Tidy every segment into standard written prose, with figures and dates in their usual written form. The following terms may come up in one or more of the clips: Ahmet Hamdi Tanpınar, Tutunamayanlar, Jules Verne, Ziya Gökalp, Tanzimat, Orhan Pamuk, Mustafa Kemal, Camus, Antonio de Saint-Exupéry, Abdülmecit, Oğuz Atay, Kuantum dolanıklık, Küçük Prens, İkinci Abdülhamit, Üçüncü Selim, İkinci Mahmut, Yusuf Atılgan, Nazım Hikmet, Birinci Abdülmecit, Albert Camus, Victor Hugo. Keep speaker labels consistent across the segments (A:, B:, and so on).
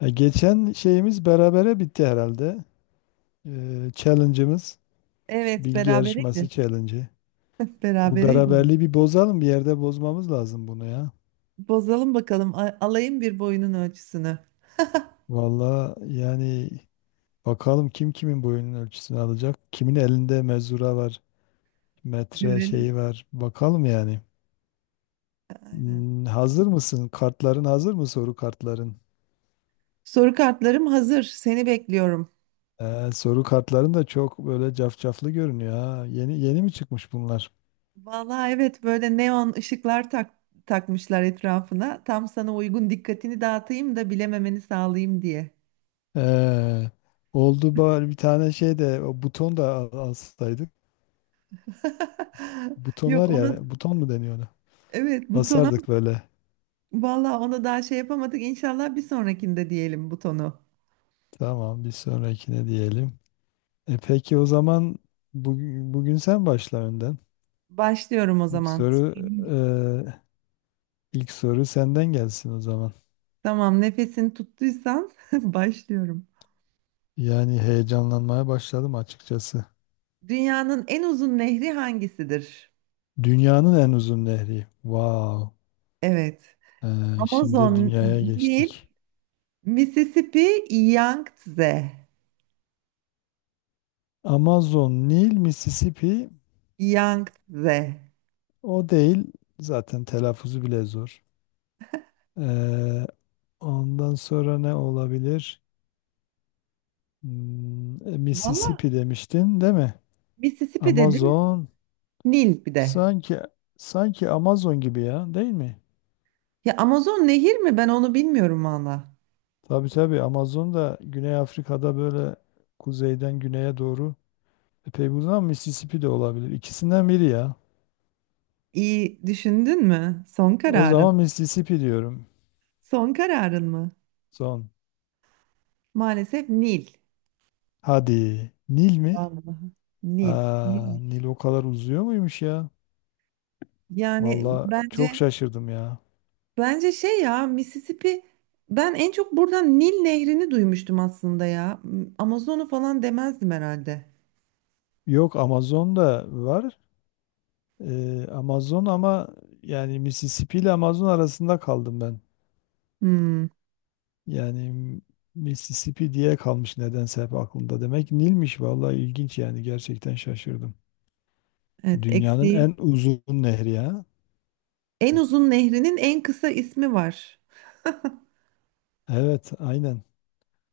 A: Geçen şeyimiz berabere bitti herhalde. Challenge'ımız,
B: Evet,
A: bilgi yarışması
B: berabereydi.
A: challenge'ı. Bu
B: Berabereydi.
A: beraberliği bir bozalım, bir yerde bozmamız lazım bunu ya.
B: Bozalım bakalım. Alayım bir boyunun ölçüsünü.
A: Valla yani bakalım kim kimin boyunun ölçüsünü alacak. Kimin elinde mezura var, metre
B: Görelim.
A: şeyi var. Bakalım yani.
B: Aynen.
A: Hazır mısın? Kartların hazır mı, soru kartların?
B: Soru kartlarım hazır. Seni bekliyorum.
A: Soru kartların da çok böyle cafcaflı görünüyor ha. Yeni yeni mi çıkmış bunlar?
B: Vallahi evet, böyle neon ışıklar takmışlar etrafına. Tam sana uygun, dikkatini dağıtayım da bilememeni sağlayayım diye.
A: Ee, Oldu bari bir tane şey de o buton da alsaydık. Buton
B: Yok,
A: var
B: ona
A: ya, buton mu deniyor ona?
B: evet, butona,
A: Basardık böyle.
B: vallahi ona daha şey yapamadık. İnşallah bir sonrakinde diyelim butonu.
A: Tamam, bir sonrakine diyelim. E peki o zaman bugün sen başla önden.
B: Başlıyorum o
A: İlk
B: zaman.
A: soru ilk soru senden gelsin o zaman.
B: Tamam, nefesini tuttuysan başlıyorum.
A: Yani heyecanlanmaya başladım açıkçası.
B: Dünyanın en uzun nehri hangisidir?
A: Dünyanın en uzun nehri. Wow.
B: Evet.
A: Şimdi de
B: Amazon,
A: dünyaya
B: Nil,
A: geçtik.
B: Mississippi, Yangtze.
A: Amazon, Nil, Mississippi.
B: Yangtze.
A: O değil. Zaten telaffuzu bile zor. Ee, Ondan sonra ne olabilir?
B: Valla
A: Mississippi demiştin, değil mi?
B: Mississippi dedim,
A: Amazon.
B: Nil bir de.
A: Sanki sanki Amazon gibi ya, değil mi?
B: Ya Amazon nehir mi? Ben onu bilmiyorum valla.
A: Tabii tabii, Amazon da Güney Afrika'da böyle kuzeyden güneye doğru epey uzun, ama Mississippi de olabilir. İkisinden biri ya.
B: İyi düşündün mü? Son
A: O
B: kararın.
A: zaman Mississippi diyorum.
B: Son kararın mı?
A: Son.
B: Maalesef Nil.
A: Hadi. Nil mi?
B: Vallahi. Nil.
A: Aa,
B: Nil.
A: Nil o kadar uzuyor muymuş ya?
B: Yani
A: Valla çok
B: bence
A: şaşırdım ya.
B: Bence şey ya, Mississippi, ben en çok buradan Nil Nehri'ni duymuştum aslında ya. Amazon'u falan demezdim herhalde.
A: Yok, Amazon'da var. Amazon ama yani Mississippi ile Amazon arasında kaldım ben.
B: Hmm,
A: Yani Mississippi diye kalmış nedense hep aklımda. Demek Nil'miş, valla ilginç, yani gerçekten şaşırdım.
B: evet
A: Dünyanın
B: eksiği.
A: en uzun nehri ya.
B: En uzun nehrinin en kısa ismi var.
A: Evet, aynen.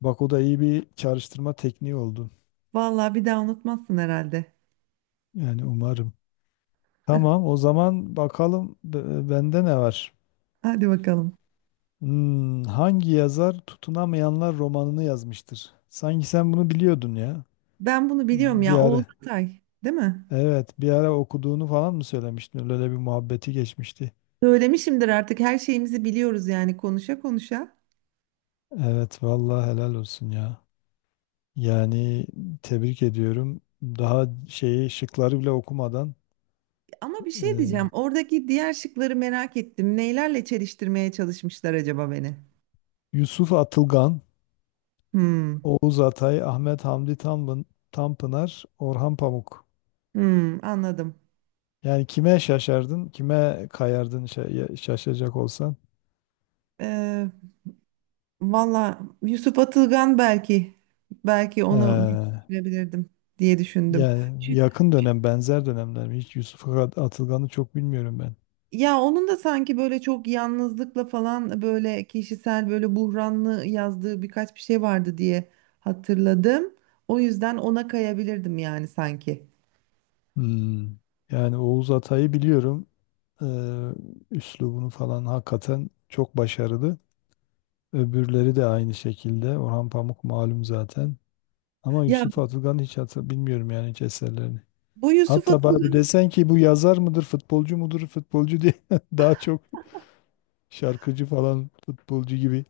A: Bak, o da iyi bir çağrıştırma tekniği oldu.
B: Vallahi bir daha unutmazsın herhalde.
A: Yani umarım. Tamam, o zaman bakalım, bende ne var?
B: Hadi bakalım.
A: Hangi yazar Tutunamayanlar romanını yazmıştır? Sanki sen bunu biliyordun ya.
B: Ben bunu biliyorum
A: Bir
B: ya, Oğuz
A: ara.
B: Atay değil mi?
A: Evet, bir ara okuduğunu falan mı söylemiştin? Öyle bir muhabbeti geçmişti.
B: Söylemişimdir artık, her şeyimizi biliyoruz yani, konuşa konuşa.
A: Evet, vallahi helal olsun ya. Yani tebrik ediyorum. Daha şeyi, şıkları bile okumadan
B: Ama bir şey diyeceğim,
A: e,
B: oradaki diğer şıkları merak ettim. Neylerle çeliştirmeye çalışmışlar acaba beni?
A: Yusuf Atılgan,
B: Hmm.
A: Oğuz Atay, Ahmet Hamdi Tanpınar, Orhan Pamuk.
B: Hmm, anladım.
A: Yani kime şaşardın, kime kayardın şaşacak olsan?
B: Eee valla Yusuf Atılgan, belki onu bir
A: Ee,
B: düşünebilirdim diye düşündüm.
A: Yani
B: Çü-
A: yakın
B: çü-
A: dönem, benzer dönemler mi? Hiç Yusuf Atılgan'ı çok bilmiyorum ben.
B: Ya, onun da sanki böyle çok yalnızlıkla falan, böyle kişisel, böyle buhranlı yazdığı birkaç bir şey vardı diye hatırladım. O yüzden ona kayabilirdim yani sanki.
A: Hmm. Yani Oğuz Atay'ı biliyorum. Ee, Üslubunu falan hakikaten çok başarılı. Öbürleri de aynı şekilde. Orhan Pamuk malum zaten. Ama
B: Ya,
A: Yusuf Atılgan hiç bilmiyorum yani, hiç eserlerini.
B: bu Yusuf
A: Hatta
B: Atılgan,
A: bana desen ki bu yazar mıdır, futbolcu mudur, futbolcu diye daha çok şarkıcı falan, futbolcu gibi.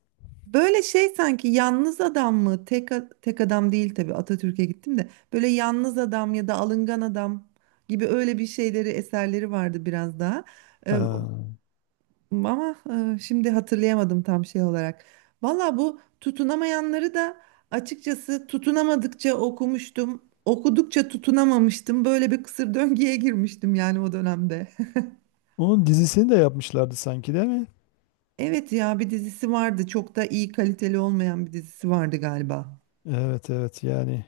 B: böyle şey sanki, yalnız adam mı? Tek adam değil tabii. Atatürk'e gittim de. Böyle yalnız adam ya da alıngan adam gibi, öyle bir şeyleri, eserleri vardı biraz daha. Ee,
A: Ha.
B: ama şimdi hatırlayamadım tam şey olarak. Valla bu tutunamayanları da açıkçası tutunamadıkça okumuştum. Okudukça tutunamamıştım. Böyle bir kısır döngüye girmiştim yani o dönemde.
A: Onun dizisini de yapmışlardı sanki, değil mi?
B: Evet ya, bir dizisi vardı. Çok da iyi, kaliteli olmayan bir dizisi vardı galiba.
A: Evet, evet, yani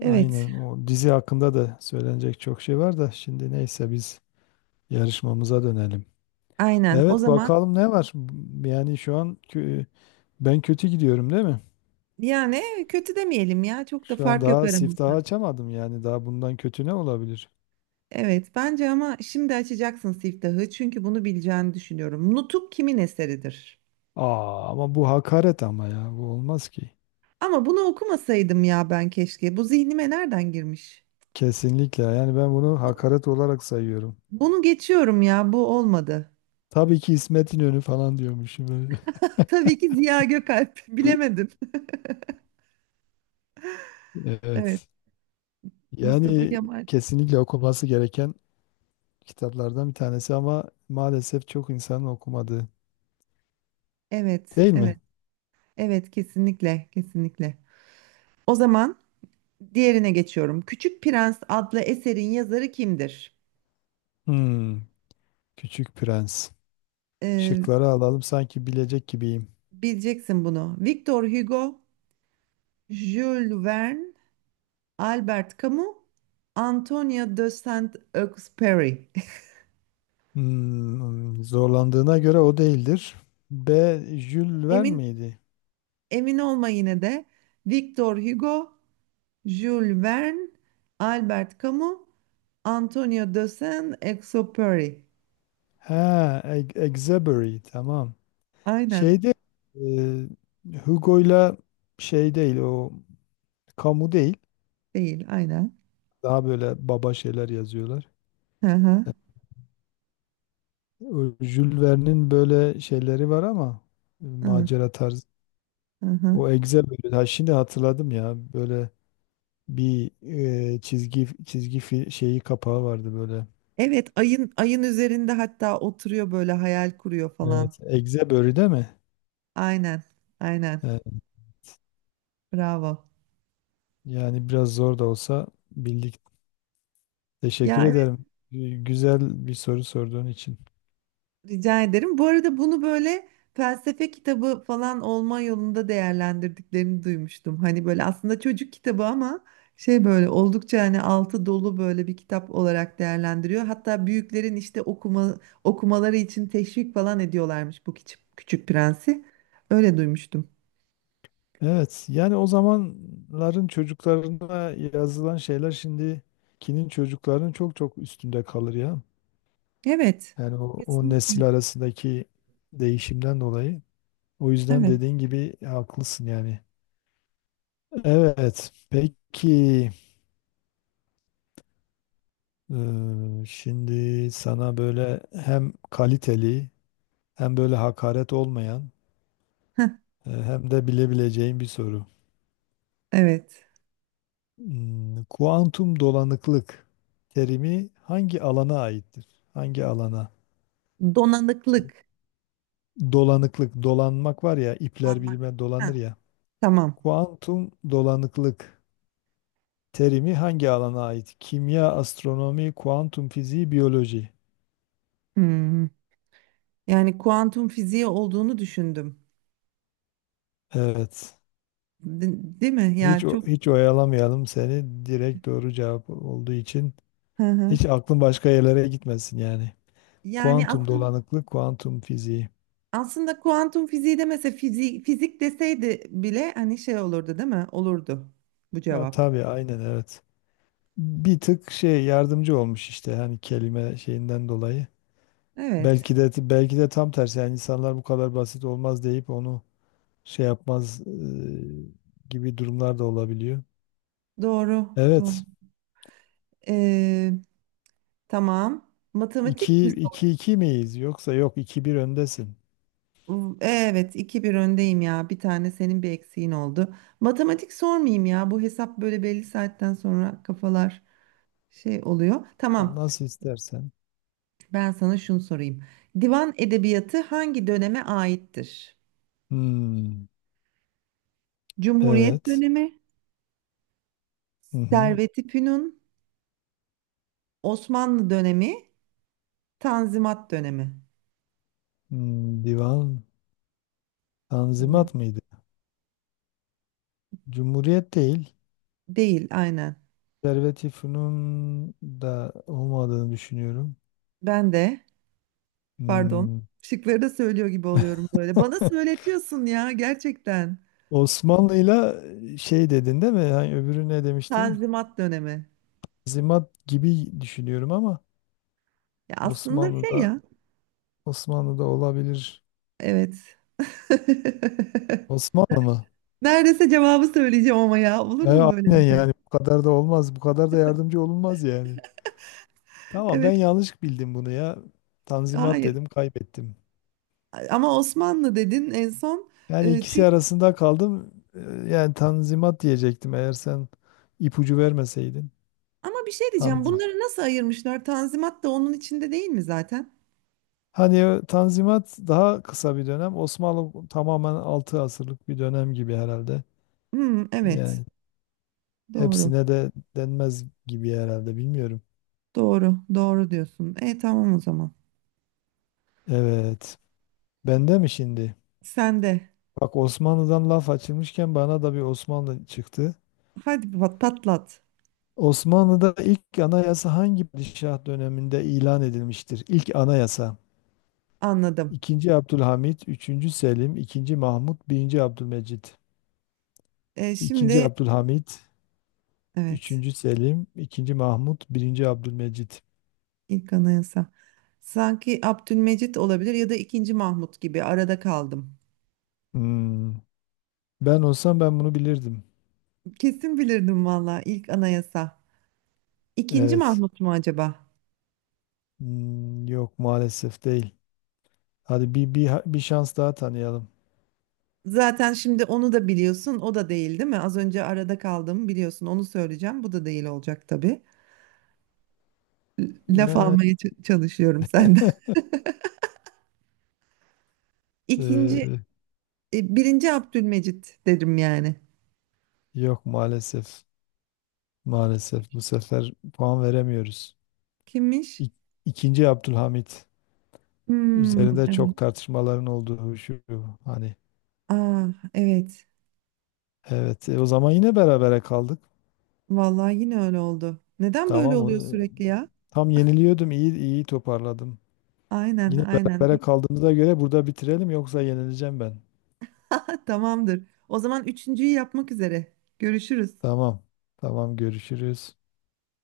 B: Evet.
A: aynen, o dizi hakkında da söylenecek çok şey var da, şimdi neyse, biz yarışmamıza dönelim.
B: Aynen. O
A: Evet,
B: zaman,
A: bakalım ne var? Yani şu an ben kötü gidiyorum, değil mi?
B: yani kötü demeyelim ya. Çok da
A: Şu an
B: fark yok
A: daha siftahı
B: aramızda.
A: açamadım, yani daha bundan kötü ne olabilir?
B: Evet, bence ama şimdi açacaksın siftahı çünkü bunu bileceğini düşünüyorum. Nutuk kimin eseridir?
A: Aa, ama bu hakaret ama ya, bu olmaz ki.
B: Ama bunu okumasaydım ya ben, keşke. Bu zihnime nereden girmiş?
A: Kesinlikle, yani ben bunu
B: Bu-
A: hakaret olarak sayıyorum.
B: bunu geçiyorum ya, bu olmadı.
A: Tabii ki İsmet İnönü falan diyormuşum.
B: Tabii ki Ziya Gökalp. Bilemedim. Evet,
A: Evet.
B: Mustafa
A: Yani
B: Kemal.
A: kesinlikle okunması gereken kitaplardan bir tanesi, ama maalesef çok insanın okumadığı.
B: Evet,
A: Değil mi?
B: evet, evet, kesinlikle, kesinlikle. O zaman diğerine geçiyorum. Küçük Prens adlı eserin yazarı kimdir?
A: Hmm, Küçük Prens.
B: Ee,
A: Şıkları alalım, sanki bilecek gibiyim.
B: Bileceksin bunu. Victor Hugo, Jules Verne, Albert Camus, Antonio de Saint-Exupéry.
A: Zorlandığına göre o değildir. B. Jules Verne
B: Emin
A: miydi?
B: emin olma yine de. Victor Hugo, Jules Verne, Albert Camus, Antonio de Saint-Exupéry.
A: Ha, Exebury, tamam.
B: Aynen,
A: Şeyde Hugo'yla şey değil o, Camus değil.
B: değil, aynen.
A: Daha böyle baba şeyler yazıyorlar.
B: Hı hı,
A: O Jules Verne'in böyle şeyleri var ama
B: hı
A: macera tarzı.
B: hı.
A: O Excel böyle. Ha, şimdi hatırladım ya. Böyle bir çizgi çizgi şeyi, kapağı vardı böyle.
B: Evet, ayın üzerinde hatta oturuyor, böyle hayal kuruyor falan.
A: Evet. Egze börü, değil mi?
B: Aynen, aynen.
A: Evet.
B: Bravo.
A: Yani biraz zor da olsa bildik. Teşekkür
B: Ya,
A: ederim. Güzel bir soru sorduğun için.
B: rica ederim. Bu arada bunu böyle felsefe kitabı falan olma yolunda değerlendirdiklerini duymuştum. Hani böyle aslında çocuk kitabı ama şey, böyle oldukça, hani altı dolu böyle bir kitap olarak değerlendiriyor. Hatta büyüklerin işte okumaları için teşvik falan ediyorlarmış bu küçük, Küçük Prensi. Öyle duymuştum.
A: Evet. Yani o zamanların çocuklarına yazılan şeyler, şimdikinin çocuklarının çok çok üstünde kalır ya.
B: Evet.
A: Yani o
B: Kesinlikle.
A: nesil arasındaki değişimden dolayı. O yüzden
B: Evet.
A: dediğin gibi haklısın yani. Evet. Peki şimdi sana böyle hem kaliteli, hem böyle hakaret olmayan,
B: Heh,
A: hem de bilebileceğin bir soru.
B: evet.
A: Kuantum dolanıklık terimi hangi alana aittir? Hangi alana?
B: Donanıklık.
A: Dolanıklık, dolanmak var ya, ipler
B: Donanmak.
A: bilme
B: Heh,
A: dolanır ya.
B: tamam.
A: Kuantum dolanıklık terimi hangi alana ait? Kimya, astronomi, kuantum fiziği, biyoloji.
B: Hmm. Yani kuantum fiziği olduğunu düşündüm.
A: Evet.
B: Değil mi? Yani
A: Hiç
B: çok.
A: hiç oyalamayalım seni. Direkt doğru cevap olduğu için
B: Hı hı.
A: hiç aklın başka yerlere gitmesin yani.
B: Yani
A: Kuantum
B: aslında
A: dolanıklık, kuantum fiziği.
B: aslında kuantum fiziği de, mesela fizik, fizik deseydi bile hani şey olurdu değil mi? Olurdu bu
A: Ha,
B: cevap.
A: tabii, aynen, evet. Bir tık şey yardımcı olmuş işte, hani kelime şeyinden dolayı.
B: Evet.
A: Belki de tam tersi, yani insanlar bu kadar basit olmaz deyip onu şey yapmaz gibi durumlar da olabiliyor.
B: Doğru. Doğru.
A: Evet.
B: Ee, tamam. Matematik
A: 2
B: mi
A: 2
B: sor?
A: 2 miyiz, yoksa yok, iki bir öndesin.
B: Evet, 2-1 öndeyim ya. Bir tane senin bir eksiğin oldu. Matematik sormayayım ya. Bu hesap, böyle belli saatten sonra kafalar şey oluyor.
A: Tam
B: Tamam.
A: nasıl istersen.
B: Ben sana şunu sorayım. Divan edebiyatı hangi döneme aittir?
A: Hmm,
B: Cumhuriyet
A: evet.
B: dönemi,
A: Hı hı.
B: Servet-i Fünun, Osmanlı dönemi, Tanzimat dönemi.
A: Hmm, divan
B: Oluyor.
A: Tanzimat mıydı? Cumhuriyet değil.
B: Değil, aynen.
A: Konservatifunun da olmadığını düşünüyorum.
B: Ben de, pardon,
A: Hmm.
B: şıkları da söylüyor gibi oluyorum böyle. Bana söyletiyorsun ya gerçekten.
A: Osmanlı'yla şey dedin, değil mi? Yani öbürü ne demiştin?
B: Tanzimat dönemi.
A: Tanzimat gibi düşünüyorum ama
B: Ya, aslında şey
A: Osmanlı'da
B: ya,
A: Osmanlı'da olabilir.
B: evet.
A: Osmanlı mı?
B: Neredeyse cevabı söyleyeceğim, ama ya olur
A: E,
B: mu böyle
A: aynen,
B: bir şey?
A: yani bu kadar da olmaz. Bu kadar da yardımcı olunmaz yani. Tamam,
B: Evet,
A: ben yanlış bildim bunu ya. Tanzimat
B: hayır.
A: dedim, kaybettim.
B: Ama Osmanlı dedin en son.
A: Yani
B: E,
A: ikisi
B: Çünkü
A: arasında kaldım. Yani Tanzimat diyecektim, eğer sen ipucu vermeseydin.
B: Ama bir şey diyeceğim.
A: Tanz-
B: Bunları nasıl ayırmışlar? Tanzimat da onun içinde değil mi zaten?
A: Hani o Tanzimat daha kısa bir dönem. Osmanlı tamamen 6 asırlık bir dönem gibi herhalde.
B: Hmm, evet.
A: Yani
B: Doğru.
A: hepsine de denmez gibi herhalde, bilmiyorum.
B: Doğru. Doğru diyorsun. Tamam o zaman.
A: Evet. Bende mi şimdi?
B: Sen de.
A: Bak, Osmanlı'dan laf açılmışken bana da bir Osmanlı çıktı.
B: Hadi patlat.
A: Osmanlı'da ilk anayasa hangi padişah döneminde ilan edilmiştir? İlk anayasa.
B: Anladım.
A: İkinci Abdülhamit, üçüncü Selim, ikinci Mahmut, birinci Abdülmecit.
B: E,
A: İkinci
B: şimdi
A: Abdülhamit,
B: evet.
A: üçüncü Selim, ikinci Mahmut, birinci Abdülmecit.
B: ilk anayasa. Sanki Abdülmecit olabilir ya da II. Mahmut gibi, arada kaldım.
A: Hmm. Ben olsam ben bunu bilirdim.
B: Kesin bilirdim valla, ilk anayasa. İkinci
A: Evet.
B: Mahmut mu acaba?
A: Yok maalesef, değil. Hadi bir şans daha tanıyalım.
B: Zaten şimdi onu da biliyorsun. O da değil, değil mi? Az önce arada kaldım, biliyorsun. Onu söyleyeceğim. Bu da değil olacak tabii. Laf
A: Ya,
B: almaya çalışıyorum senden.
A: Ee,
B: İkinci, I. Abdülmecit derim yani.
A: yok maalesef. Maalesef bu sefer puan veremiyoruz.
B: Kimmiş?
A: İk- İkinci Abdülhamit.
B: Hmm,
A: Üzerinde
B: evet.
A: çok tartışmaların olduğu şu, hani.
B: Aa, evet.
A: Evet, o zaman yine berabere kaldık.
B: Vallahi yine öyle oldu. Neden böyle
A: Tamam,
B: oluyor sürekli ya?
A: tam yeniliyordum, iyi iyi toparladım.
B: Aynen,
A: Yine
B: aynen.
A: berabere kaldığımıza göre burada bitirelim, yoksa yenileceğim ben.
B: Tamamdır. O zaman üçüncüyü yapmak üzere. Görüşürüz.
A: Tamam, tamam, görüşürüz.